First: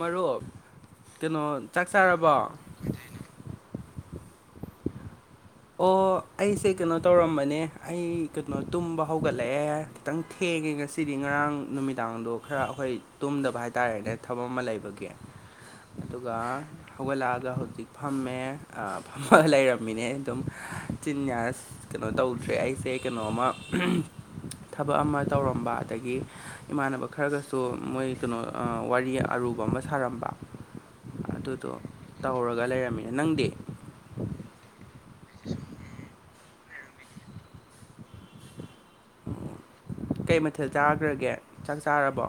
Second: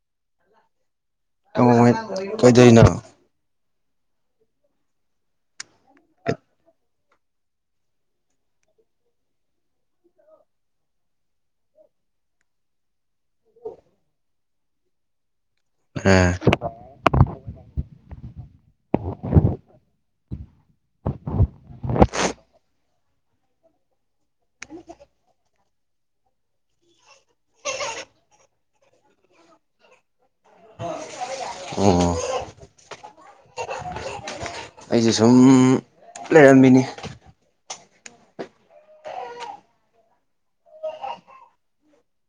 ꯃꯔꯨꯞ ꯀꯩꯅꯣ ꯆꯥꯛ ꯀꯃꯥꯏ ꯆꯥꯔꯕꯣ ꯀꯩꯗꯧꯔꯤꯅꯣ ꯑꯣ ꯑꯩꯁꯦ ꯀꯩꯅꯣ ꯇꯧꯔꯝꯕꯅꯦ ꯑꯩ ꯀꯩꯅꯣ ꯇꯨꯝꯕ ꯍꯧꯒꯠꯂꯛꯑꯦ ꯈꯤꯇꯪ ꯊꯦꯡꯉꯦ ꯉꯁꯤꯗꯤ ꯉꯔꯥꯡ ꯅꯨꯃꯤꯗꯥꯡꯗꯣ ꯈꯔ ꯑꯩꯈꯣꯏ ꯇꯨꯝꯗꯕ ꯍꯥꯏꯇꯥꯔꯦꯅꯦ ꯊꯕꯛ ꯑꯃ ꯂꯩꯕꯒꯤ [inaudible] ꯑꯗꯨꯒ ꯍꯧꯒꯠꯂꯛꯑꯒ ꯍꯧꯖꯤꯛ ꯐꯝꯃꯦ ꯐꯝꯃꯒ ꯂꯩꯔꯝꯃꯤꯅꯦ ꯑꯗꯨꯝ ꯆꯤꯟꯌꯥꯁ ꯀꯩꯅꯣ ꯇꯧꯗ꯭ꯔꯦ ꯑꯩꯁꯦ ꯀꯩꯅꯣꯝꯃ ꯊꯕꯛ ꯑꯃ ꯇꯧꯔꯝꯕ ꯑꯗꯒꯤ ꯏꯃꯥꯟꯅꯕ ꯈꯔꯒꯁꯨ ꯃꯣꯏ ꯀꯩꯅꯣ ꯋꯥꯔꯤ ꯑꯔꯨꯕ ꯑꯃ ꯁꯥꯔꯝꯕ ꯑꯗꯨꯗꯣ ꯑꯣ ꯇꯧꯔꯒ ꯂꯩꯔꯝꯃꯤꯅꯦ ꯅꯪꯗꯤ ꯑꯩꯁꯦ ꯁꯨꯝ ꯂꯩꯔꯝꯃꯤꯅꯤ ꯀꯩ ꯃꯊꯦꯜ ꯆꯥꯈ꯭ꯔꯒꯦ ꯆꯥꯛ ꯆꯥꯔꯕꯣ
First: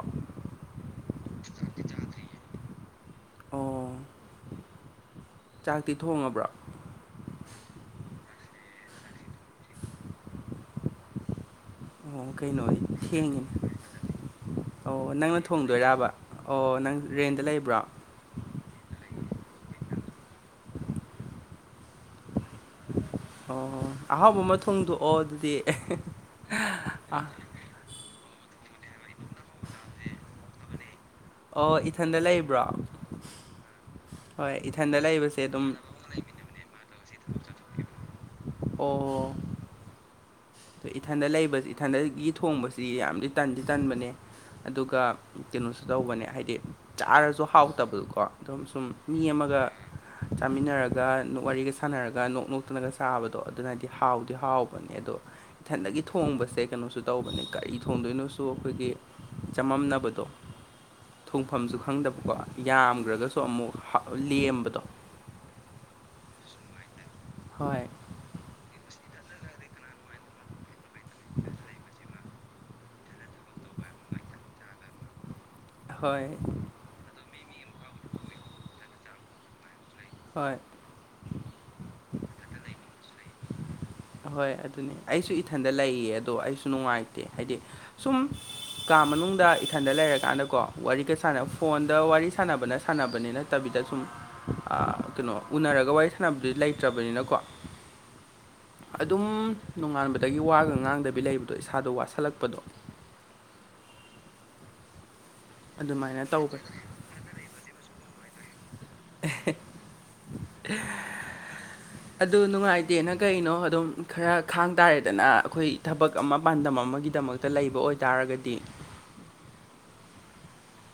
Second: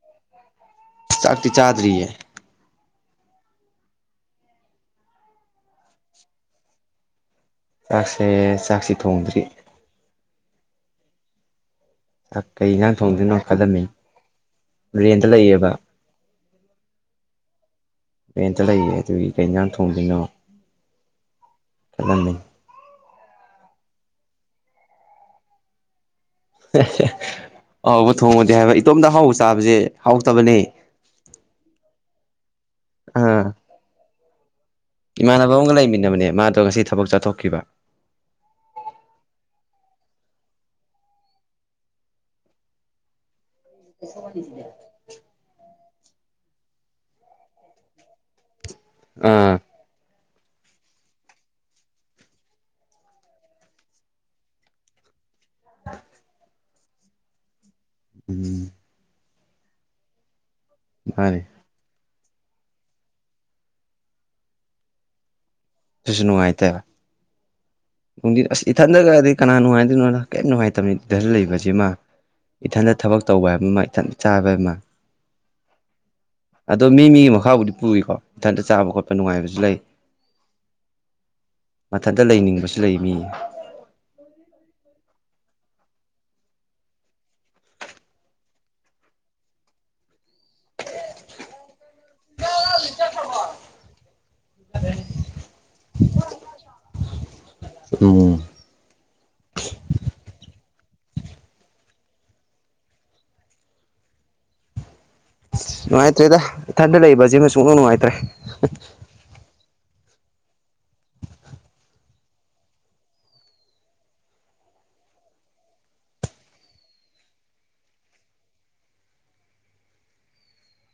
ꯆꯥꯛꯇꯤ ꯆꯥꯗ꯭ꯔꯤꯌꯦ ꯑꯣ ꯆꯥꯛꯇꯤ ꯊꯣꯡꯉꯕ꯭ꯔ‌ꯣ ꯆꯥꯛꯁꯦ ꯆꯥꯛꯁꯦ ꯊꯣꯡꯗ꯭ꯔꯤ ꯑꯣ ꯆꯥꯛ ꯀꯩ ꯀꯩꯅꯣꯅꯦ ꯏꯟꯖꯥꯡ ꯊꯣꯡꯗꯣꯏꯅꯣ ꯊꯦꯡꯉ‍ꯦꯅ‌ꯦ ꯈꯜꯂꯝꯃꯤ ꯑꯣ ꯔꯦꯟꯇ ꯅꯪꯅ ꯂꯩꯌꯦꯕ ꯊꯣꯡꯗꯣꯏꯔꯕ ꯑꯣ ꯅꯪ ꯔꯦꯟꯗ ꯂꯩꯕ꯭ꯔꯣ ꯔ‍ꯦꯟꯇ ꯂꯩꯌꯦ ꯑꯗꯨꯒꯤ ꯀꯩ ꯌꯦꯟꯖꯥꯡ ꯊꯣꯡꯗꯣꯏꯅꯣ ꯈꯜꯂꯝꯃꯤꯅꯤ ꯑꯣ ꯑꯍꯥꯎꯕ ꯑꯃ ꯊꯣꯡꯗꯣꯛꯑꯣ ꯑꯗꯨꯗꯤ ꯑꯍꯥꯎꯕ ꯊꯣꯡꯉ‌ꯣꯗꯤ ꯍꯥꯏꯕ ꯏꯇꯣꯝꯇ ꯑꯍꯥꯎꯕ ꯆꯥꯕꯁꯦ ꯍꯥꯎꯇꯕꯅꯦ ꯑꯣ ꯏꯊꯟꯗ ꯂꯩꯕ꯭ꯔꯣ ꯑꯥ ꯍꯣꯏ ꯏꯊꯦꯟꯗ ꯏꯃꯥꯟꯅꯕ ꯑꯃꯒ ꯂꯩꯃꯤꯟꯅꯕꯅꯦ ꯃꯥꯗꯣ ꯉꯁꯤ ꯊꯕꯛ ꯆꯠꯊꯣꯛꯈꯤꯕ ꯑꯣ ꯏꯊꯟꯗ ꯂꯩꯕꯁꯤ ꯏꯊꯟꯗꯒꯤ ꯊꯣꯡꯕꯁꯤ ꯌꯥꯝꯗꯤ ꯇꯟꯗꯤ ꯇꯟꯕꯅꯦ ꯑꯗꯨꯒ ꯀꯩꯅꯣꯁꯨ ꯇꯧꯕꯅꯦ ꯍꯥꯏꯗꯤ ꯆꯥꯔꯁꯨ ꯍꯥꯎꯇꯕꯗꯀꯣ ꯑꯗꯨꯝ ꯁꯨꯝ ꯃꯤ ꯑꯥ ꯑꯃꯒ ꯆꯥꯃꯤꯟꯅꯔꯒ ꯋꯥꯔꯤꯒ ꯁꯥꯟꯅꯔꯒ ꯅꯣꯛ ꯅꯣꯛꯇꯅꯒ ꯆꯥꯕꯗꯣ ꯑꯗꯨꯅꯗꯤ ꯍꯥꯎꯗꯤ ꯍꯥꯎꯕꯅꯦ ꯑꯗꯣ ꯏꯊꯟꯗꯒꯤ ꯊꯣꯡꯕꯁꯦ ꯀꯩꯅꯣꯁꯨ ꯇꯧꯕꯅꯦ ꯀꯔꯤ ꯊꯣꯡꯗꯣꯏꯅꯣꯁꯨ ꯎꯝ ꯑꯩꯈꯣꯏꯒꯤ ꯆꯃꯝꯅꯕꯗꯣ ꯃꯥꯅꯦ ꯊꯣꯡꯐꯝꯁꯨ ꯈꯪꯗꯕꯀꯣ ꯌꯥꯝꯈ꯭ꯔꯒꯁꯨ ꯑꯃꯨꯛ ꯍꯥ ꯂꯦꯝꯕꯗꯣ ꯁꯤꯁꯨ ꯅꯨꯡꯉꯥꯏꯇꯦ ꯍꯣꯏ ꯅꯨꯡꯊꯤꯟ ꯑꯁ ꯏꯊꯟꯗ ꯈꯗꯤ ꯀꯅꯥ ꯅꯨꯡꯉꯥꯏꯗꯣꯏꯅꯣ ꯀꯩꯝ ꯅꯨꯡꯉꯥꯏꯇꯕꯅꯤ ꯏꯊꯟ ꯂꯩꯕꯁꯤꯃ ꯏꯊꯟꯇ ꯊꯕꯛ ꯇꯧꯕ ꯍꯥꯏꯕ ꯑꯃ ꯏꯊꯟ ꯆꯥꯕ ꯑꯃ ꯍꯣꯏ ꯑꯗꯣ ꯃꯤ ꯃꯤꯒꯤ ꯃꯈꯥꯕꯨꯗꯤ ꯄꯨꯔꯤꯀꯣ ꯏꯊꯟꯇ ꯆꯥꯕ ꯈꯣꯠꯄ ꯅꯨꯡꯉꯥꯏꯕꯁꯨ ꯂꯩ ꯍꯣꯏ ꯃꯊꯟꯇ ꯂꯩꯅꯤꯡꯕꯁꯨ ꯂꯩ ꯃꯤ ꯑꯍꯣꯏ ꯑꯗꯨꯅꯤ ꯑꯩꯁꯨ ꯏꯊꯟꯗ ꯂꯩꯌꯦ ꯑꯗꯣ ꯑꯩꯁꯨ ꯅꯨꯡꯉꯥꯏꯇꯦ ꯍꯥꯏꯗꯤ ꯁꯨꯝ ꯀꯥ ꯃꯅꯨꯡꯗ ꯏꯊꯟꯗ ꯂꯩꯔꯀꯥꯟꯗꯀꯣ ꯋꯥꯔꯤꯒ ꯁꯥꯟꯅ ꯐꯣꯟꯗ ꯋꯥꯔꯤ ꯁꯥꯟꯅꯕꯅ ꯁꯥꯟꯅꯕꯅꯤꯅ ꯅꯠꯇꯕꯤꯗ ꯁꯨꯝ ꯑꯥ ꯀꯩꯅꯣ ꯎꯅꯔꯒ ꯋꯥꯔꯤ ꯁꯥꯟꯅꯕꯗꯨꯗꯤ ꯂꯩꯇ꯭ꯔꯕꯅꯤꯅꯀꯣ ꯑꯗꯨ ꯑꯗꯨꯝ ꯅꯣꯡꯉꯥꯟꯕꯗꯒꯤ ꯋꯥꯒ ꯉꯥꯡꯗꯕꯤ ꯂꯩꯕꯗꯣ ꯏꯁꯥꯗꯣ ꯋꯥꯁꯜꯂꯛꯄꯗꯣ ꯑꯗꯨꯃꯥꯏꯅ ꯅꯨꯡꯉꯥꯏꯇ꯭ꯔꯦꯗ ꯇꯧꯈ꯭ꯔꯦ ꯏꯊꯟꯗ ꯂꯩꯕꯁꯤꯃ ꯁꯨꯡꯅꯨꯡ ꯅꯨꯡꯉꯥꯏꯇ꯭ꯔꯦ [unintelligible] [inaudible] ꯑꯗꯨ ꯅꯨꯡꯉꯥꯏꯇꯦꯅ ꯀꯩꯅꯣ ꯑꯗꯨꯝ ꯈꯔ ꯈꯥꯡ ꯇꯥꯔꯦꯗꯅ ꯑꯩꯈꯣꯏ ꯊꯕꯛ ꯑꯃ ꯄꯥꯟꯗꯝ ꯑꯃꯒꯤꯗꯃꯛꯇ ꯇ ꯂꯩꯕ ꯑꯣꯏꯇꯥꯔꯒꯗꯤ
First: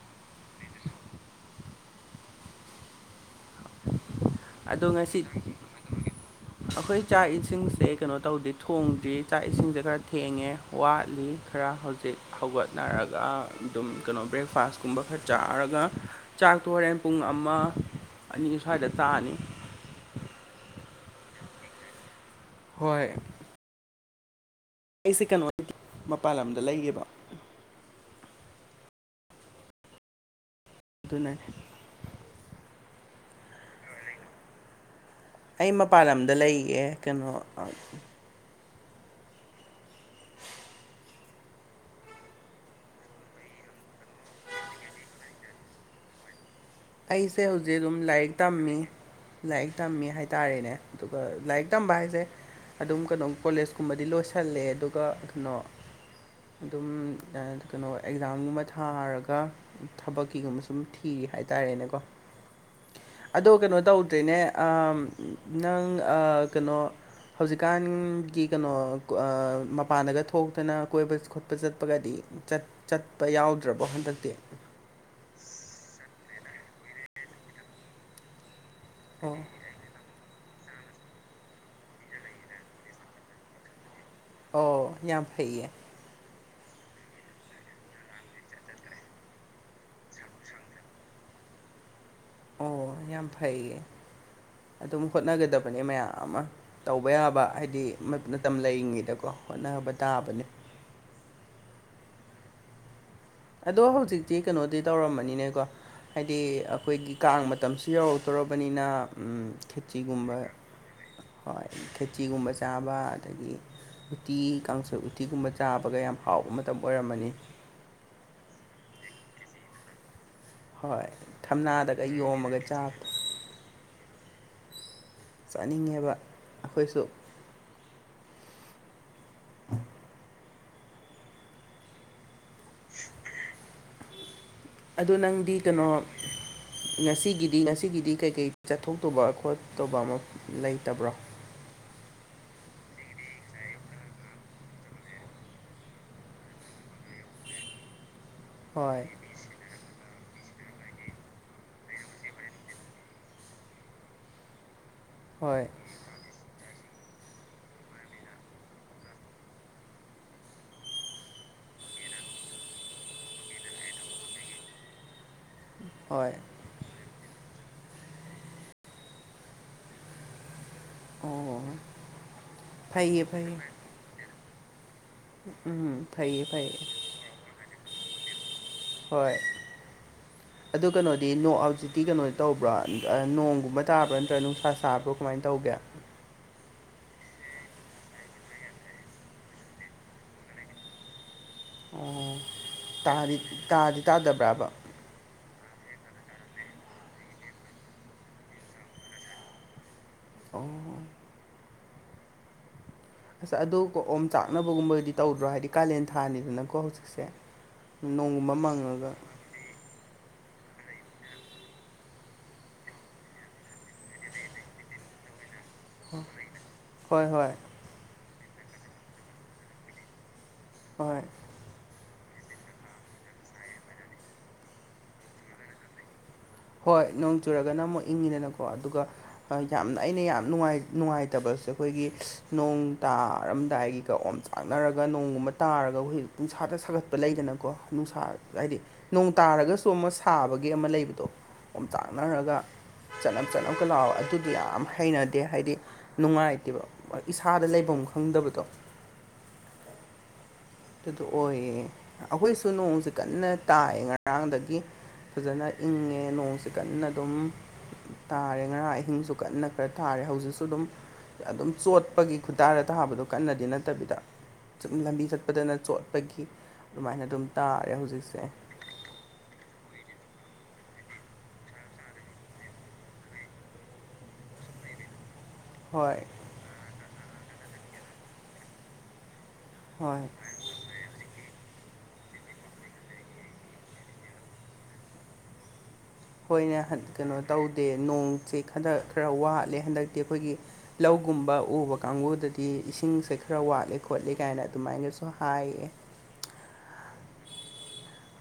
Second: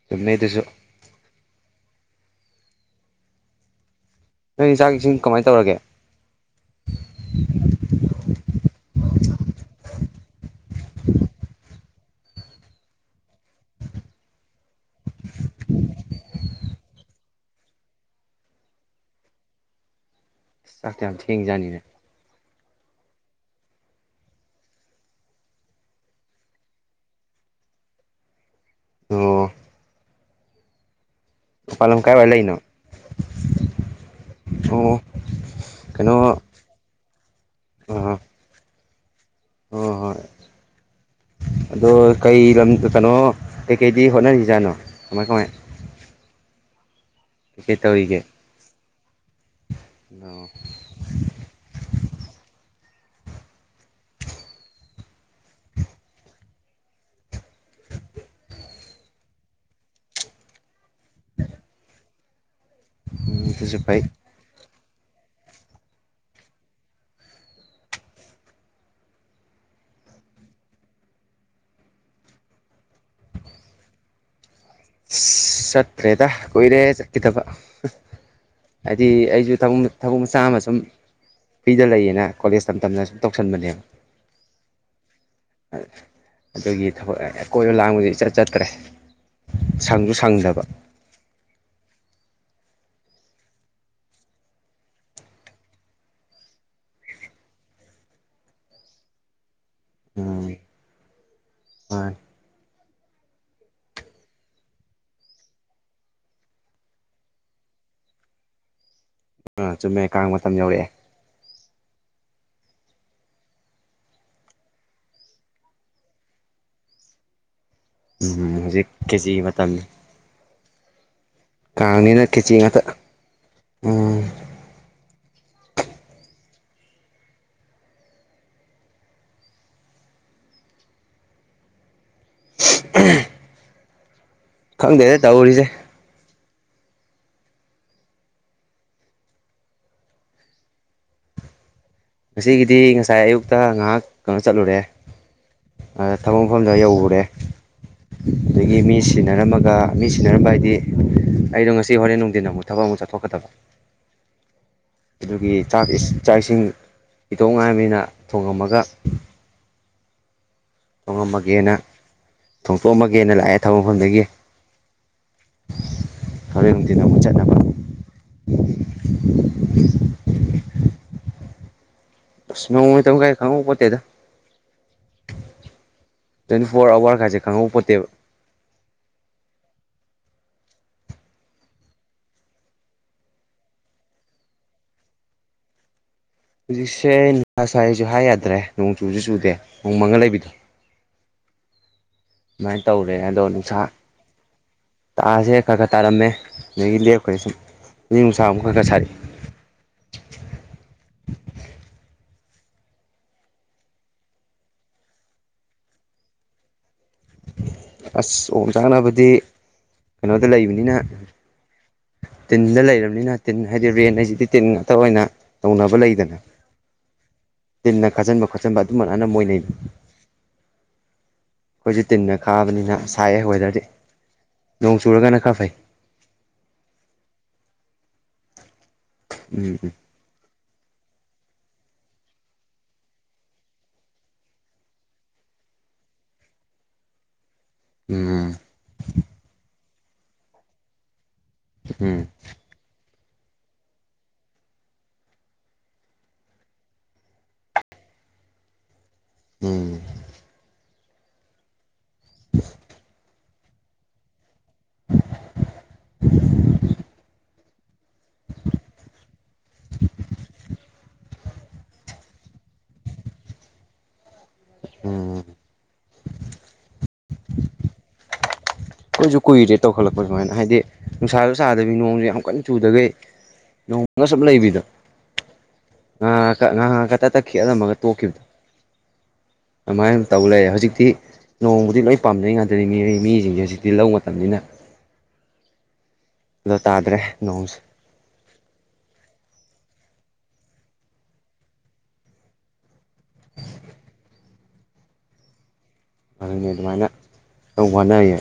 ꯆꯝꯃꯦ ꯑꯗꯨꯁꯨ [inaudible] ꯅꯣꯏ ꯑꯗꯣ ꯆꯥꯛ ꯏꯁꯤꯡ ꯉꯁꯤ ꯀꯃꯥꯏꯅ ꯇꯧꯔꯒꯦ ꯑꯩꯈꯣꯏ ꯆꯥꯛ ꯏꯁꯤꯡꯁꯦ ꯀꯩꯅꯣ ꯇꯧꯗꯦ ꯊꯣꯡꯗ꯭ꯔꯤ ꯆꯥꯛ ꯏꯁꯤꯡꯁꯦ ꯈꯔ ꯊꯦꯡꯉꯦ ꯋꯥꯠꯂꯤ ꯈꯔ ꯍꯧꯖꯤꯛ ꯍꯧꯒꯠꯅꯔꯒ ꯑꯗꯨꯝ ꯀꯩꯅꯣ ꯕ꯭ꯔꯦꯛꯐꯥꯁ ꯒꯨꯝꯕ ꯈꯔ ꯆꯥꯔꯒ ꯆꯥꯛꯇꯣ ꯍꯣꯔꯦꯟ ꯄꯨꯡ ꯑꯃ ꯑꯅꯤ ꯁ꯭ꯋꯥꯏꯗ ꯇꯥꯅꯤ ꯆꯥꯛꯇꯣ ꯌꯥꯝ ꯊꯦꯡꯉꯤꯖꯥꯠꯅꯤꯅꯦ ꯍꯣꯏ ꯑꯩꯁꯦ ꯀꯩꯅꯣ ꯃꯄꯥꯟ ꯂꯝꯗ ꯂꯩꯌꯦꯕ ꯑꯣ ꯑꯗꯨꯅ ꯃꯄꯥꯥꯟꯂꯝ ꯀꯥꯏꯋꯥꯏ ꯂꯩꯔꯤꯅꯣ ꯑꯩ ꯃꯄꯥꯟ ꯂꯝꯗ ꯀꯩꯅꯣ ꯂꯩꯌꯦ ꯀꯩꯅꯣ ꯑꯥ ꯍꯣꯏ ꯍꯣꯏ ꯑꯗꯣ ꯀꯩ ꯂꯝꯗ ꯀꯩꯅꯣ ꯀꯩ ꯀꯩꯗꯤ ꯍꯣꯠꯅꯔꯤꯖꯥꯠꯅꯣ ꯀꯃꯥꯏ ꯀꯃꯥꯏ ꯑꯩꯁꯦ ꯀꯩꯀꯩ ꯍꯧꯖꯤꯛ ꯑꯗꯨꯝ ꯇꯧꯔꯤꯒꯦ ꯂꯥꯏꯔꯤꯛ ꯇꯝꯃꯤ ꯂꯥꯏꯔꯤꯛ ꯇꯝꯃꯤ ꯑꯣ ꯍꯥꯏꯇꯥꯔꯦꯅꯦ ꯑꯗꯨꯒ ꯂꯥꯏꯔꯤꯛ ꯇꯝꯕꯥ ꯍꯥꯏꯁꯦ ꯑꯗꯨꯝ ꯀꯩꯅꯣ ꯀꯣꯂꯦꯖ ꯀꯨꯝꯕꯗꯤ ꯂꯣꯏꯁꯜꯂꯦ ꯑꯗꯨꯒ ꯀꯩꯅꯣ ꯑꯗꯨꯝ ꯑ ꯀꯩꯅꯣ ꯑꯦꯛꯖꯥꯝꯒꯨꯝꯕ ꯊꯥꯔꯒ ꯊꯕꯛꯀꯤꯒꯨꯝꯕ ꯁꯨꯝ ꯊꯤꯔꯤ ꯍꯥꯏꯇꯥꯔꯦꯅꯦꯀꯣ ꯑꯗꯣ ꯀꯩꯅꯣ ꯑꯗꯨꯁꯨ ꯐꯩ ꯇꯧꯗꯔꯤꯅꯦ ꯑꯥ ꯅꯪ ꯑ ꯀꯩꯅꯣ ꯍꯧꯖꯤꯛꯀꯥꯟꯒꯤ ꯀꯩꯅꯣ ꯑ ꯃꯄꯥꯟꯗꯒ ꯊꯣꯛꯇꯅ ꯀꯣꯏꯕ ꯈꯣꯠꯄ ꯆꯠꯄꯒꯗꯤ ꯆꯠ ꯆꯠꯄ ꯌꯥꯎꯗ꯭ꯔꯕꯣ ꯍꯟꯗꯛꯇꯤ ꯑꯁ ꯆꯠꯇ꯭ꯔꯦꯗ ꯀꯨꯏꯔꯦ ꯆꯠꯈꯤꯗꯕ ꯍꯥꯏꯗꯤ ꯑꯣ ꯑꯩꯁꯨ ꯊꯃꯣꯏ ꯊꯕꯛ ꯃꯆꯥ ꯑꯃ ꯁꯨꯝ ꯐ꯭ꯔꯤꯗ ꯂꯩꯌꯦꯅ ꯀꯣꯂꯦꯖ ꯇꯝ ꯇꯝꯅ ꯁꯨꯝ ꯇꯧꯁꯟꯕꯅꯦꯕ ꯑꯣ ꯌꯥꯝ ꯐꯩꯌꯦ ꯑꯗꯨꯒꯤ ꯊꯕꯛ ꯑꯀꯣꯏꯕ ꯂꯥꯡꯕꯗꯤ ꯏꯆꯠ ꯆꯠꯇ꯭ꯔꯦ ꯁꯪꯁꯨ ꯁꯪꯗꯔꯕ ꯑꯣ ꯌꯥꯝ ꯐꯩꯌꯦ ꯑꯗꯨꯝ ꯍꯣꯠꯅꯒꯗꯕꯅꯦ ꯃꯌꯥꯝ ꯑꯃ ꯇꯧꯕ ꯌꯥꯕ ꯍꯥꯏꯗꯤ ꯃꯇꯝ ꯂꯩꯔꯤꯉꯩꯗꯀꯣ ꯍꯣꯠꯅꯕ ꯇꯥꯕꯅꯦ ꯎꯝ ꯑꯥ ꯑꯗꯣ ꯍꯧꯖꯤꯛꯇꯤ ꯀꯩꯅꯣꯗꯤ ꯇꯧꯔꯝꯃꯅꯤꯅꯦꯀꯣ ꯍꯥꯏꯗꯤ ꯑꯩꯈꯣꯏꯒꯤ ꯀꯥꯡ ꯃꯇꯝꯁꯨ ꯌꯧꯔꯛꯇꯣꯔꯕꯅꯤꯅ ꯆꯨꯝꯃꯦ ꯊꯦꯆꯤꯒꯨꯝꯕ ꯀꯥꯡ ꯃꯇꯝ ꯌꯧꯔꯛꯑꯦ ꯍꯣꯏ ꯊꯦꯆꯤꯒꯨꯝꯕ ꯆꯥꯕ ꯑꯗꯒꯤ ꯎꯇꯤ ꯀꯥꯡꯁꯣꯏ ꯎꯇꯤꯒꯨꯝꯕ ꯆꯥꯕꯒ ꯌꯥꯝ ꯍꯥꯎꯕ ꯃꯇꯝ ꯑꯣꯏꯔꯝꯃꯅꯤ ꯎꯝ ꯍꯧꯖꯤꯛ ꯈꯦꯆꯤ ꯃꯇꯝꯅꯦ ꯍꯣꯏ ꯊꯝꯅꯥꯗꯒ ꯀꯥꯡꯅꯤꯅ ꯌꯣꯝꯃꯒ ꯈꯦꯆꯤ ꯆꯥ ꯉꯥꯛꯇ ꯎꯝ ꯆꯥꯅꯤꯡꯉꯦꯕ ꯑꯩꯈꯣꯏꯁꯨ [inaudible] ꯎꯝ ꯑꯗꯣ ꯅꯪꯗꯤ ꯀꯩꯅꯣ ꯉꯁꯤꯒꯤꯗꯤ ꯉꯁꯤꯒꯤꯗꯤ ꯀꯩꯀꯩ ꯆꯠꯊꯣꯛꯇꯕ ꯈꯣꯠꯇꯕ ꯑꯃ ꯂꯩꯇꯕ꯭ꯔꯣ ꯉꯁꯤꯒꯤꯗꯤ ꯉꯁꯥꯏ ꯑꯌꯨꯛꯇ ꯉꯥꯏꯍꯥꯛ ꯀꯩꯅꯣ ꯆꯠꯂꯨꯔꯦ ꯑ ꯊꯕꯛ ꯃꯐꯝꯗ ꯌꯧꯔꯨꯔꯦ ꯑꯗꯒꯤ ꯃꯤ ꯍꯣꯏ ꯁꯤꯟꯅꯔꯝꯃꯒ ꯃꯤ ꯁꯤꯟꯅꯔꯝꯕ ꯍꯥꯏꯗꯤ ꯑꯩꯗꯣ ꯉꯁꯤ ꯍꯣꯔꯦꯟ ꯅꯨꯡꯊꯤꯟ ꯑꯃꯨꯛ ꯊꯕꯛ ꯑꯃꯨꯛ ꯆꯠꯊꯣꯛꯀꯗꯕ ꯑꯗꯨꯒꯤ ꯍꯣꯏ ꯆꯥꯛ ꯆꯥꯛ ꯏꯁꯤꯡ ꯄꯤꯊꯣꯛꯉꯥꯏꯕꯅꯤꯅ ꯊꯣꯡꯉꯝꯃꯒ ꯊꯣꯡꯉꯝꯃꯒꯦꯅ ꯊꯣꯡꯇꯣꯛꯑꯝꯃꯒꯦꯅ ꯂꯥꯛꯑꯦ ꯊꯕꯛ ꯃꯐꯝꯗꯒꯤ [inaudible] ꯍꯣꯏ ꯊꯣꯔꯦꯟꯗꯤꯅ ꯑꯃꯨꯛ ꯆꯠꯅꯕ ꯑꯣ [unintelligible] ꯐꯩꯌꯦ ꯀꯥꯏ ꯐꯩꯌꯦ ꯈꯥꯎ ꯄꯣꯠꯇꯗ ꯎꯝ ꯐꯩꯌꯦ ꯇ꯭ꯋꯦꯟꯇꯤ ꯐꯩꯌꯦ ꯐꯣꯔ ꯑꯋꯥꯔꯒꯥꯏꯁꯦ ꯈꯪꯍꯧꯕꯄꯣꯠꯇꯦꯕ ꯍꯣꯏ [inaudible] ꯑꯗꯨ ꯀꯩꯅꯣꯗꯤ [unintelligible] ꯍꯧꯖꯤꯛꯇꯤ ꯀꯩꯅꯣ ꯇꯧꯕ꯭ꯔꯣ ꯅꯣꯡꯒꯨꯝꯕ ꯇꯥꯕ꯭ꯔꯥ ꯅꯠꯇ꯭ꯔꯒ ꯅꯨꯡꯁꯥ ꯁꯥꯕ꯭ꯔꯣ ꯀꯃꯥꯏꯅ ꯇꯧꯒꯦ ꯍꯧꯖꯤꯛꯁꯦ ꯁꯥꯏꯁꯨ ꯍꯥꯏ ꯌꯥꯗ꯭ꯔꯦ ꯅꯣꯡ ꯆꯨꯁꯨ ꯆꯨꯗꯦ ꯅꯣꯡ ꯃꯪꯉꯥ ꯂꯩꯕꯗꯣ ꯑꯣ ꯑꯗꯨꯃꯥꯏꯅ ꯇꯧꯔꯦ ꯇꯥꯔꯤ ꯑꯗꯣ ꯅꯨꯡꯁꯥ ꯇꯥꯗꯤ ꯇꯥꯗꯕ꯭ꯔꯥꯕ ꯇꯥꯁꯦ ꯈꯔ ꯈꯔ ꯇꯥꯔꯝꯃꯦ ꯑꯗꯒꯤ ꯂꯦꯞꯈ꯭ꯔꯁꯦ ꯁꯨꯝ ꯌꯦ ꯅꯨꯡꯁꯥ ꯑꯃꯨꯛ ꯈꯔ ꯈꯔ ꯁꯥꯔ ꯑꯣ ꯑꯁ ꯑꯗꯨ ꯀ ꯑꯣꯝ ꯆꯥꯛꯅꯕꯒꯨꯝꯕꯗꯤ ꯇꯧꯗ꯭ꯔꯣ ꯍꯥꯏꯗꯤ ꯀꯥꯂꯦꯟ ꯊꯥꯅꯤꯗꯅꯀꯣ ꯍꯧꯖꯤꯛꯁꯦ ꯑꯁ ꯅꯣꯡꯒꯨꯝꯕ ꯑꯣꯝ ꯃꯪꯉꯒ ꯆꯥꯅꯕꯗꯤ ꯀꯩꯅꯣꯗ ꯂꯩꯕꯅꯤꯅ ꯇꯤꯟꯗ ꯂꯩꯔꯕꯅꯤꯅ ꯇꯤꯟ ꯍꯥꯏꯗꯤ ꯔꯦꯟ ꯍꯥꯏꯁꯤꯗꯤ ꯇꯤꯟ ꯉꯥꯛꯇ ꯑꯣꯏꯅ ꯇꯧꯅꯕ ꯂꯩꯗꯅ ꯍꯣꯏ ꯍꯣꯏ ꯇꯤꯟꯅ ꯈꯥꯖꯤꯟ ꯕ ꯈꯣꯠꯆꯟꯕ ꯑꯗꯨꯃꯛꯅ ꯃꯣꯏꯅꯩ ꯍꯣꯏ ꯑꯩꯈꯣꯏꯁꯨ ꯇꯤꯟꯅ ꯈꯥꯕꯅꯤꯅ ꯁꯥꯏꯑꯦ ꯋꯦꯗꯔꯗꯤ ꯅꯣꯡ ꯆꯨꯔꯒꯅ ꯈꯔ ꯐꯩ ꯍꯣꯏ ꯅꯣꯡ ꯆꯨꯔꯒꯅ ꯑꯃꯨꯛ ꯏꯪꯉꯤꯗꯅꯀꯣ ꯑꯗꯨꯒ ꯎꯝ ꯌꯥꯝꯅ ꯑꯩꯅ ꯌꯥꯝ ꯅꯨꯡꯉꯥꯏ ꯅꯨꯡꯉꯥꯏꯇꯕꯁꯦ ꯑꯩꯈꯣꯏꯒꯤ ꯅꯣꯡ ꯇꯥꯔꯝꯗꯥꯏꯒꯤ ꯀ ꯑꯣꯝ ꯆꯥꯛꯅꯔꯒ ꯅꯣꯡꯒꯨꯝꯕ ꯇꯥꯔꯒ [unintelligible] ꯎꯟꯁꯥꯗ ꯁꯥꯒꯠꯄ ꯂꯩꯗꯅꯀꯣ ꯅꯨꯡꯁꯥ ꯎꯝ ꯍꯥꯏꯗꯤ ꯅꯣꯡ ꯇꯥꯔꯒꯁꯨ ꯑꯃ ꯁꯥꯕꯒꯤ ꯑꯃ ꯂꯩꯕꯗꯣ ꯎꯝ ꯄꯣꯝꯇꯥꯛꯅꯔꯒ ꯆꯅꯝ ꯆꯅꯝꯀ ꯂꯥꯎ ꯑꯗꯨꯗꯤ ꯌꯥꯝ ꯍꯩꯅꯗꯦ ꯍꯥꯏꯗꯤ ꯅꯨꯡꯉꯥꯏꯇꯦꯕ ꯏꯁꯥꯗ ꯂꯩꯐꯝ ꯈꯪꯗꯕꯗꯣ ꯎꯝ ꯑꯗꯨꯗ ꯑꯣꯏꯌꯦ ꯑꯩꯈꯣꯏꯁꯨ ꯅꯣꯡꯁꯦ ꯀꯟꯅ ꯇꯥꯏꯑ ꯉꯔꯥꯡꯗꯒꯤ ꯐꯖꯅ ꯏꯪꯉꯦ ꯅꯣꯡꯁꯦ ꯀꯟꯅ ꯑꯗꯨꯝ ꯇꯥꯔꯦ ꯉꯔꯥꯡ ꯑꯍꯤꯡꯁꯨ ꯀꯟꯅ ꯈꯔ ꯇꯥꯔꯦ ꯍꯧꯖꯤꯛꯁꯨ ꯑꯗꯨꯝ ꯑꯗꯨꯝ ꯆꯣꯠꯄꯒꯤ ꯈꯨꯗꯥꯔ ꯊꯥꯕꯗꯣ ꯀꯟꯅꯗꯤ ꯅꯠꯇꯕꯤꯗ ꯁꯨꯝ ꯂꯝꯕꯤ ꯎꯝ ꯆꯠꯄꯗꯅ ꯆꯣꯠꯄꯒꯤ ꯑꯗꯨꯃꯥꯏꯅ ꯑꯗꯨꯝ ꯇꯥꯔꯦ ꯍꯧꯖꯤꯛꯁꯦ ꯑꯩꯈꯣꯏꯁꯨ ꯀꯨꯏꯔꯦ ꯇꯧꯈꯠꯂꯛꯄ ꯁꯨꯃꯥꯏꯅ ꯍꯥꯏꯗꯤ ꯅꯨꯡꯁꯥꯁꯨ ꯆꯥꯗꯕꯤ ꯅꯣꯡꯁꯨ ꯌꯥꯝ ꯀꯟꯅ ꯆꯨꯗꯈꯩ ꯅꯣꯡ ꯅꯪ ꯁꯞ ꯂꯩꯕꯤꯗꯣ ꯍꯣꯏ ꯉꯍ ꯉꯥꯏꯍꯀ ꯇ ꯇꯛꯈꯤ ꯑꯔꯝꯃꯒ ꯇꯣꯛꯈꯤꯕꯗꯣ ꯍꯣꯏ ꯑꯗꯨꯃꯥꯏꯅ ꯇꯧ ꯂꯩꯔꯦ ꯍꯧꯖꯤꯛꯇꯤ ꯅꯣꯡꯃꯕꯨꯗꯤ ꯂꯣꯏ ꯄꯥꯝꯅꯩ ꯉꯥꯛꯇꯅꯤ ꯃꯤ ꯃꯤꯁꯤꯡꯁꯦ ꯍꯧꯖꯤꯛꯇꯤ ꯂꯧ ꯃꯇꯝꯅꯤꯅ ꯑꯩꯈꯣꯏꯅ ꯑꯗꯣ ꯇꯥꯗ꯭ꯔꯦ ꯀꯩꯅꯣ ꯅꯣꯡꯁꯦ ꯇꯧꯗꯦ ꯅꯣꯡꯁꯦ ꯈꯟꯗ ꯈꯔ ꯋꯥꯠꯂꯦ ꯍꯟꯗꯛꯇꯤ ꯑꯩꯈꯣꯏꯒꯤ ꯂꯧꯒꯨꯝꯕ ꯎꯕ ꯀꯥꯡꯕꯨꯗ ꯗꯤ ꯏꯁꯤꯡꯁꯦ ꯈꯔ ꯋꯥꯠꯂꯤ ꯈꯣꯠꯂꯤ ꯀꯥꯏꯅ ꯑꯗꯨꯃꯥꯏꯅꯁꯨ ꯍꯥꯏꯌꯦ ꯑꯅꯦ ꯑꯗꯨꯃꯥꯏꯅ ꯇꯧꯕꯧꯕꯅ ꯍꯥꯏꯌꯦ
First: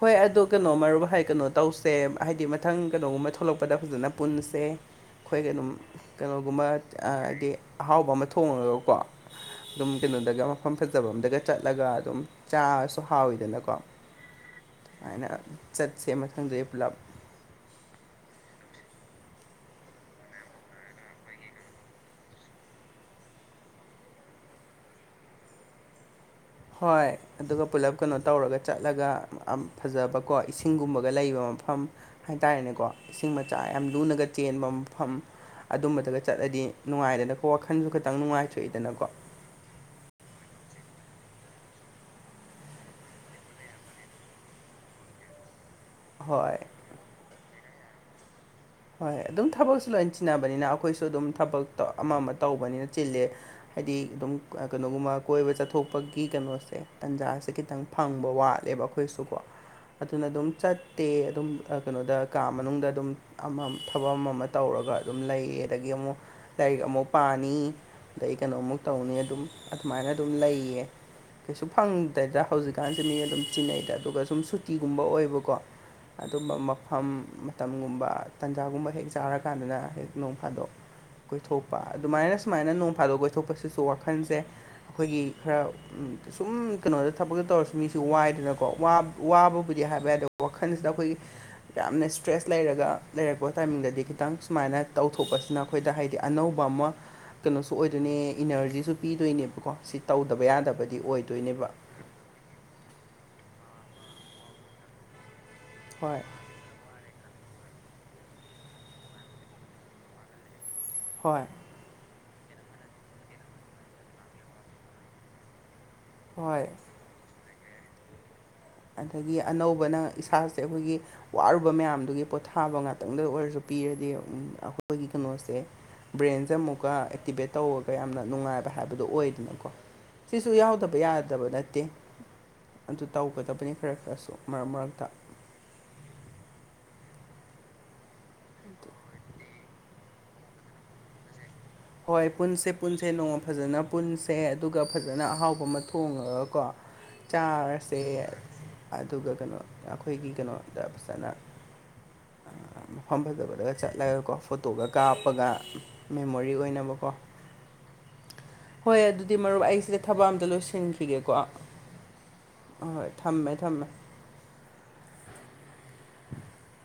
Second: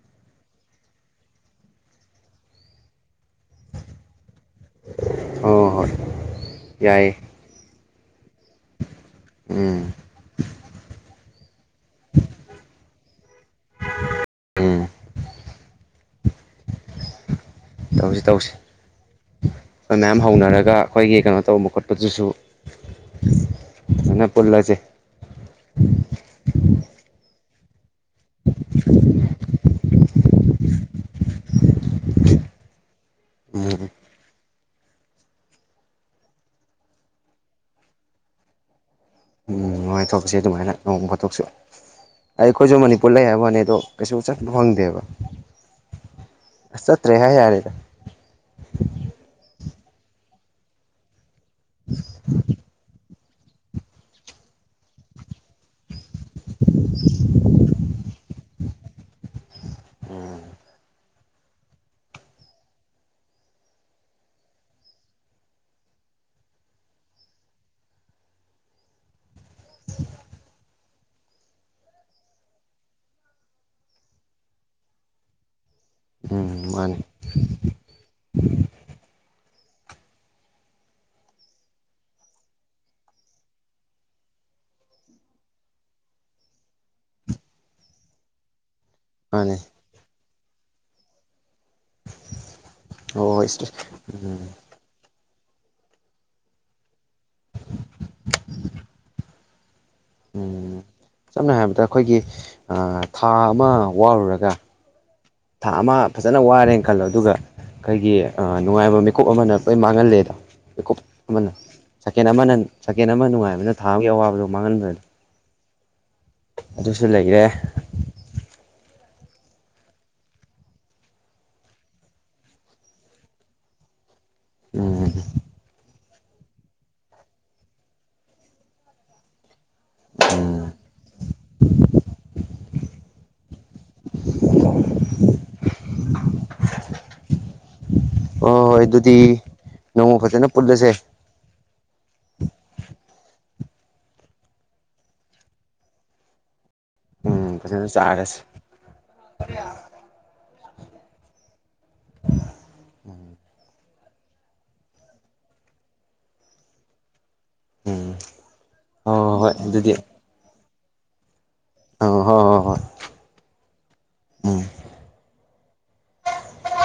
ꯍꯣꯏ ꯑꯗꯣ ꯀꯩꯅꯣ ꯃꯔꯨꯏ ꯀꯩꯅꯣ ꯇꯧꯁꯦ ꯍꯥꯏꯗꯤ ꯃꯊꯪ ꯀꯩꯅꯣꯒꯨꯝꯕ ꯊꯣꯛꯂꯛꯄ ꯄꯗ ꯐꯖꯅ ꯄꯨꯟꯁꯦ ꯑꯩꯈꯣꯏꯒ ꯑꯗꯨꯝ ꯍꯣꯏ ꯍꯣꯏ ꯀꯩꯅꯣꯒꯨꯝꯕ ꯌꯥꯏꯌꯦ ꯍꯥꯏꯗꯤ ꯑꯍꯥꯎꯕ ꯑꯃ ꯊꯣꯡꯉꯒꯀꯣ ꯎꯝ ꯑꯗꯨꯝ ꯀꯩꯅꯣꯗꯒ ꯃꯐꯝ ꯐꯖꯕ ꯑꯝꯗꯒ ꯆꯠꯂꯒ ꯑꯗꯨꯝ ꯆꯥꯔꯁꯨ ꯍꯥꯎꯋꯤꯗꯅꯀꯣ ꯎꯝ ꯍꯥꯏꯅ ꯆꯠꯁꯦ ꯃꯪꯗꯦ ꯄꯨꯂꯞ ꯇꯧꯁꯤ ꯇꯧꯁꯤ ꯑꯩꯈꯣꯏ ꯃꯌꯥꯝ ꯍꯧꯅꯔꯒ ꯑꯩꯈꯣꯏꯒꯤ ꯀꯩꯅꯣ ꯇꯧꯕ ꯈꯣꯠꯄꯗꯨꯁꯨ ꯑ ꯄꯨꯣꯜꯂꯁꯦ ꯍꯣꯏ ꯑꯗꯨꯒ ꯄꯨꯂꯞ ꯀꯩꯅꯣ ꯇꯧꯔꯒ ꯆꯠꯂꯒ ꯐꯖꯕ ꯀꯣ ꯏꯁꯤꯡꯒꯨꯝꯕꯒ ꯂꯩꯕ ꯃꯐꯝ ꯍꯥꯏ ꯇꯔꯦꯅꯦꯀꯣ ꯏꯁꯤꯡ ꯃꯆꯥ ꯌꯥꯝ ꯎꯝ ꯂꯨꯅꯒ ꯆꯦꯟꯕ ꯃꯐꯝ ꯑꯗꯨꯝꯕꯗꯒ ꯆꯠꯂꯗꯤ ꯅꯨꯡꯉꯥꯏꯗꯅꯀꯣ ꯋꯥꯈꯟꯁꯨ ꯈꯤꯇꯪ ꯅꯨꯡꯉꯥꯏꯊꯣꯛꯏꯗꯅꯀꯣ ꯎꯝ ꯍꯥꯏ ꯊꯣꯛꯁ ꯑꯗꯨꯃꯥꯏꯅ ꯅꯣꯡ ꯐꯣꯠꯇꯣꯛꯁꯨ ꯑꯩꯈꯣꯏꯁꯨ ꯃꯅꯤꯄꯨꯔ ꯂꯩ ꯍꯥꯏꯕꯅꯤ ꯑꯗꯣ ꯀꯩꯁꯨ ꯆꯠꯄ ꯐꯪꯗꯦꯕ ꯍꯣꯏ ꯑ ꯇ꯭ꯔꯦ ꯍꯖꯔꯦ ꯍꯣꯏ ꯑꯗꯨꯝ ꯊꯕꯛꯁꯨ ꯂꯣꯏ ꯆꯤꯟꯅꯕꯅꯤꯅ ꯑꯩꯈꯣꯏꯁꯨ ꯑꯗꯨꯝ ꯊꯕꯛꯇ ꯑꯃ ꯑꯃ ꯇꯧꯕꯅꯤꯅ ꯆꯤꯂꯦ ꯍꯥꯏꯗꯤ ꯑꯗꯨꯝ ꯀꯩꯅꯣꯒꯨꯝꯕ ꯀꯣꯏꯕ ꯆꯠꯊꯣꯛꯄꯒꯤ ꯀꯩꯅꯣꯁꯦ ꯇꯥꯟꯖꯥꯁꯦ ꯈꯤꯇꯪ ꯐꯪꯕ ꯋꯥꯠꯂꯦꯕ ꯑꯩꯈꯣꯏꯁꯨꯀꯣ ꯑꯗꯨꯅ ꯑꯗꯨꯝ ꯆꯠꯇꯦ ꯑꯗꯨꯝ ꯀꯩꯅꯣꯗ ꯀꯥ ꯃꯅꯨꯡꯗ ꯑꯗꯨꯝ ꯑꯃ ꯊꯕꯛ ꯑꯃ ꯑꯃ ꯇꯧꯔꯒ ꯑꯗꯨꯝ ꯂꯩꯌꯦ ꯑꯗꯒꯤ ꯑꯃꯨꯛ ꯂꯥꯏꯔꯤꯛ ꯑꯃꯨꯛ ꯄꯥꯅꯤ ꯑꯗꯩ ꯀꯩꯅꯣꯃꯨꯛ ꯇꯧꯅꯤ ꯑꯗꯨꯝ ꯑꯗꯨꯃꯥꯏꯅ ꯑꯗꯨꯝ ꯂꯩꯌꯦ ꯀꯩꯁꯨ ꯐꯪꯗꯦꯗ ꯍꯧꯖꯤꯛꯀꯥꯟꯁꯦ ꯃꯤ ꯑꯗꯨꯝ ꯆꯤꯟꯅꯩꯗ ꯑꯗꯨꯒ ꯁꯨꯝ ꯁꯨꯇꯤꯒꯨꯝꯕ ꯑꯣꯏꯕꯀꯣ ꯑꯗꯨꯝꯕ ꯎꯝ ꯃꯥꯅꯤ ꯃꯐꯝ ꯃꯇꯝꯒꯨꯝꯕ ꯇꯟꯖꯥꯒꯨꯝꯕ ꯍꯦꯛ ꯆꯥꯔꯀꯥꯟꯗꯅ ꯍꯦꯛ ꯅꯣꯡ ꯐꯥꯗꯣꯛ ꯀꯣꯏꯊꯣꯛꯄ ꯑꯗꯨꯃꯥꯏꯅ ꯁꯨꯃꯥꯏꯅ ꯅꯣꯡ ꯐꯥꯗꯣꯛ ꯀꯣꯏꯊꯣꯛꯄꯁꯤꯁꯨ ꯋꯥꯈꯜꯁꯦ ꯑꯩꯈꯣꯏꯒꯤ ꯈꯔ ꯁꯨꯝ ꯀꯩꯅꯣꯗ ꯊꯕꯛꯇ ꯇꯧꯔꯁꯨ ꯃꯤꯁꯤ ꯋꯥꯏꯗꯅꯀꯣ ꯃꯥꯅꯤ ꯋꯥꯕꯕꯨꯗꯤ ꯍꯥꯏꯕ ꯌꯥꯗꯣ ꯋꯥꯈꯜꯁꯤꯗ ꯑꯩꯈꯣꯏꯒꯤ ꯌꯥꯝꯅ ꯁ꯭ꯇ꯭ꯔꯦꯁ ꯂꯩꯔꯒ ꯍꯣꯏ ꯍꯣꯏ ꯂꯩꯔꯛꯄ ꯇꯥꯏꯃꯤꯡꯗꯗꯤ ꯈꯤꯇꯪ ꯎꯝ ꯁꯨꯃꯥꯏꯅ ꯇꯧꯊꯣꯛꯄꯁꯤꯅ ꯑꯩꯈꯣꯏꯗ ꯍꯥꯏꯗꯤ ꯑꯅꯧꯕ ꯑꯃ ꯀꯩꯅꯣꯁꯨ ꯑꯣꯏꯗꯣꯏꯅꯦ ꯏꯅꯔꯖꯤꯁꯨ ꯄꯤꯗꯣꯏꯅꯦꯕꯀꯣ ꯁꯤ ꯇꯧꯗꯕ ꯎꯝ ꯌꯥꯗꯕꯗꯤ ꯁꯝꯅ ꯑꯣꯏꯗꯣꯏꯅꯦꯕ ꯍꯥꯏꯔꯕꯗ ꯑꯩꯈꯣꯏꯒꯤ ꯊꯥ ꯑꯃ ꯋꯥꯔꯨꯔꯒ ꯊꯥ ꯑꯃ ꯍꯣꯏ ꯐꯖꯅ ꯋꯥꯔꯦꯅ ꯈꯜꯂꯣ ꯑꯗꯨꯒ ꯑꯩꯈꯣꯏꯒꯤ ꯅꯨꯡꯉꯥꯏꯕ ꯃꯤꯀꯨꯞ ꯑꯃꯅ ꯂꯣꯏ ꯃꯥꯡꯍꯜꯂꯦꯗ ꯃꯤꯀꯨꯞ ꯍꯣꯏ ꯑꯃꯅ ꯁꯦꯀꯦꯟ ꯑꯃꯅ ꯁꯦꯀꯦꯟ ꯑꯃ ꯅꯨꯡꯉꯥꯏꯕꯅꯤꯅ ꯊꯥꯕꯒꯤ ꯑꯋꯥꯕꯗꯣ ꯃꯥꯡꯍꯟꯗ꯭ꯔꯅꯤ ꯍꯣꯏ ꯑꯗꯨꯁꯨ ꯂꯩꯈꯔꯦ ꯑꯗꯒꯤ ꯑꯅꯧꯕꯅ ꯏꯁꯥꯁꯦ ꯑꯩꯈꯣꯏꯒꯤ ꯋꯥꯔꯨꯕ ꯃꯌꯥꯝꯗꯨꯒꯤ ꯄꯣꯊꯥꯕ ꯉꯥꯛꯇꯪꯗ ꯑꯣꯏꯔꯁꯨ ꯄꯤꯔꯗꯤ ꯑꯩꯈꯣꯏꯒꯤ ꯎꯝ ꯀꯩꯅꯣꯁꯦ ꯕ꯭ꯔꯦꯟꯁꯦ ꯑꯃꯨꯛꯀ ꯑꯦꯛꯇꯤꯚꯦꯠ ꯇꯧꯔꯒ ꯌꯥꯝꯅ ꯅꯨꯡꯉꯥꯏꯕ ꯍꯥꯏꯕꯗꯣ ꯑꯣꯏꯗꯅꯀꯣ ꯁꯤꯁꯨ ꯎꯝ ꯌꯥꯎꯗꯕ ꯌꯥꯗꯕ ꯅꯠꯇꯦ ꯑꯗꯨ ꯇꯧꯒꯗꯕ ꯐꯐꯁꯨ ꯃꯥꯃꯇ [inaudible] ꯍꯣ ꯍꯣꯏ ꯑꯗꯨꯗꯤ ꯅꯣꯡꯃ ꯐꯖꯅ ꯄꯨꯜꯂꯁꯦ ꯍꯣꯏ ꯄꯨꯟꯁꯦ ꯄꯨꯟꯁꯦ ꯅꯣꯡꯃ ꯐꯖꯅ ꯄꯨꯟꯁꯦ ꯑꯗꯨꯒ ꯐꯖꯅ ꯑꯍꯥꯎꯕ ꯑꯃ ꯊꯣꯡꯉꯒꯀꯣ ꯎꯝ ꯐꯖꯅ ꯆꯥꯔꯁꯦ ꯆꯥꯔꯁꯦ ꯑꯗꯨꯒ ꯀꯩꯅꯣ ꯑꯩꯈꯣꯏꯒꯤ ꯀꯩꯅꯣꯗ ꯐꯖꯅ [inaudible] ꯃꯐꯝ ꯐꯖꯕꯗꯒ ꯆꯠꯂꯒꯀꯣ ꯐꯣꯇꯣꯒ ꯀꯥꯞꯄꯒ ꯃꯦꯃꯣꯔꯤ ꯑꯣꯏꯅꯕ ꯀꯣ ꯎꯝ ꯍꯣꯏ ꯑꯗꯨꯗꯤ ꯃꯔꯨꯞ ꯑꯩꯁꯤꯗ ꯊꯕꯛ ꯑꯝꯇ ꯂꯣꯏꯁꯟꯈꯤꯒꯦꯀꯣ ꯑ ꯍꯣꯏ ꯍꯣꯏ ꯍꯣꯏ ꯑꯣꯏ ꯊꯝꯃꯦ ꯊꯝꯃꯦ ꯎꯝ [unintelligible]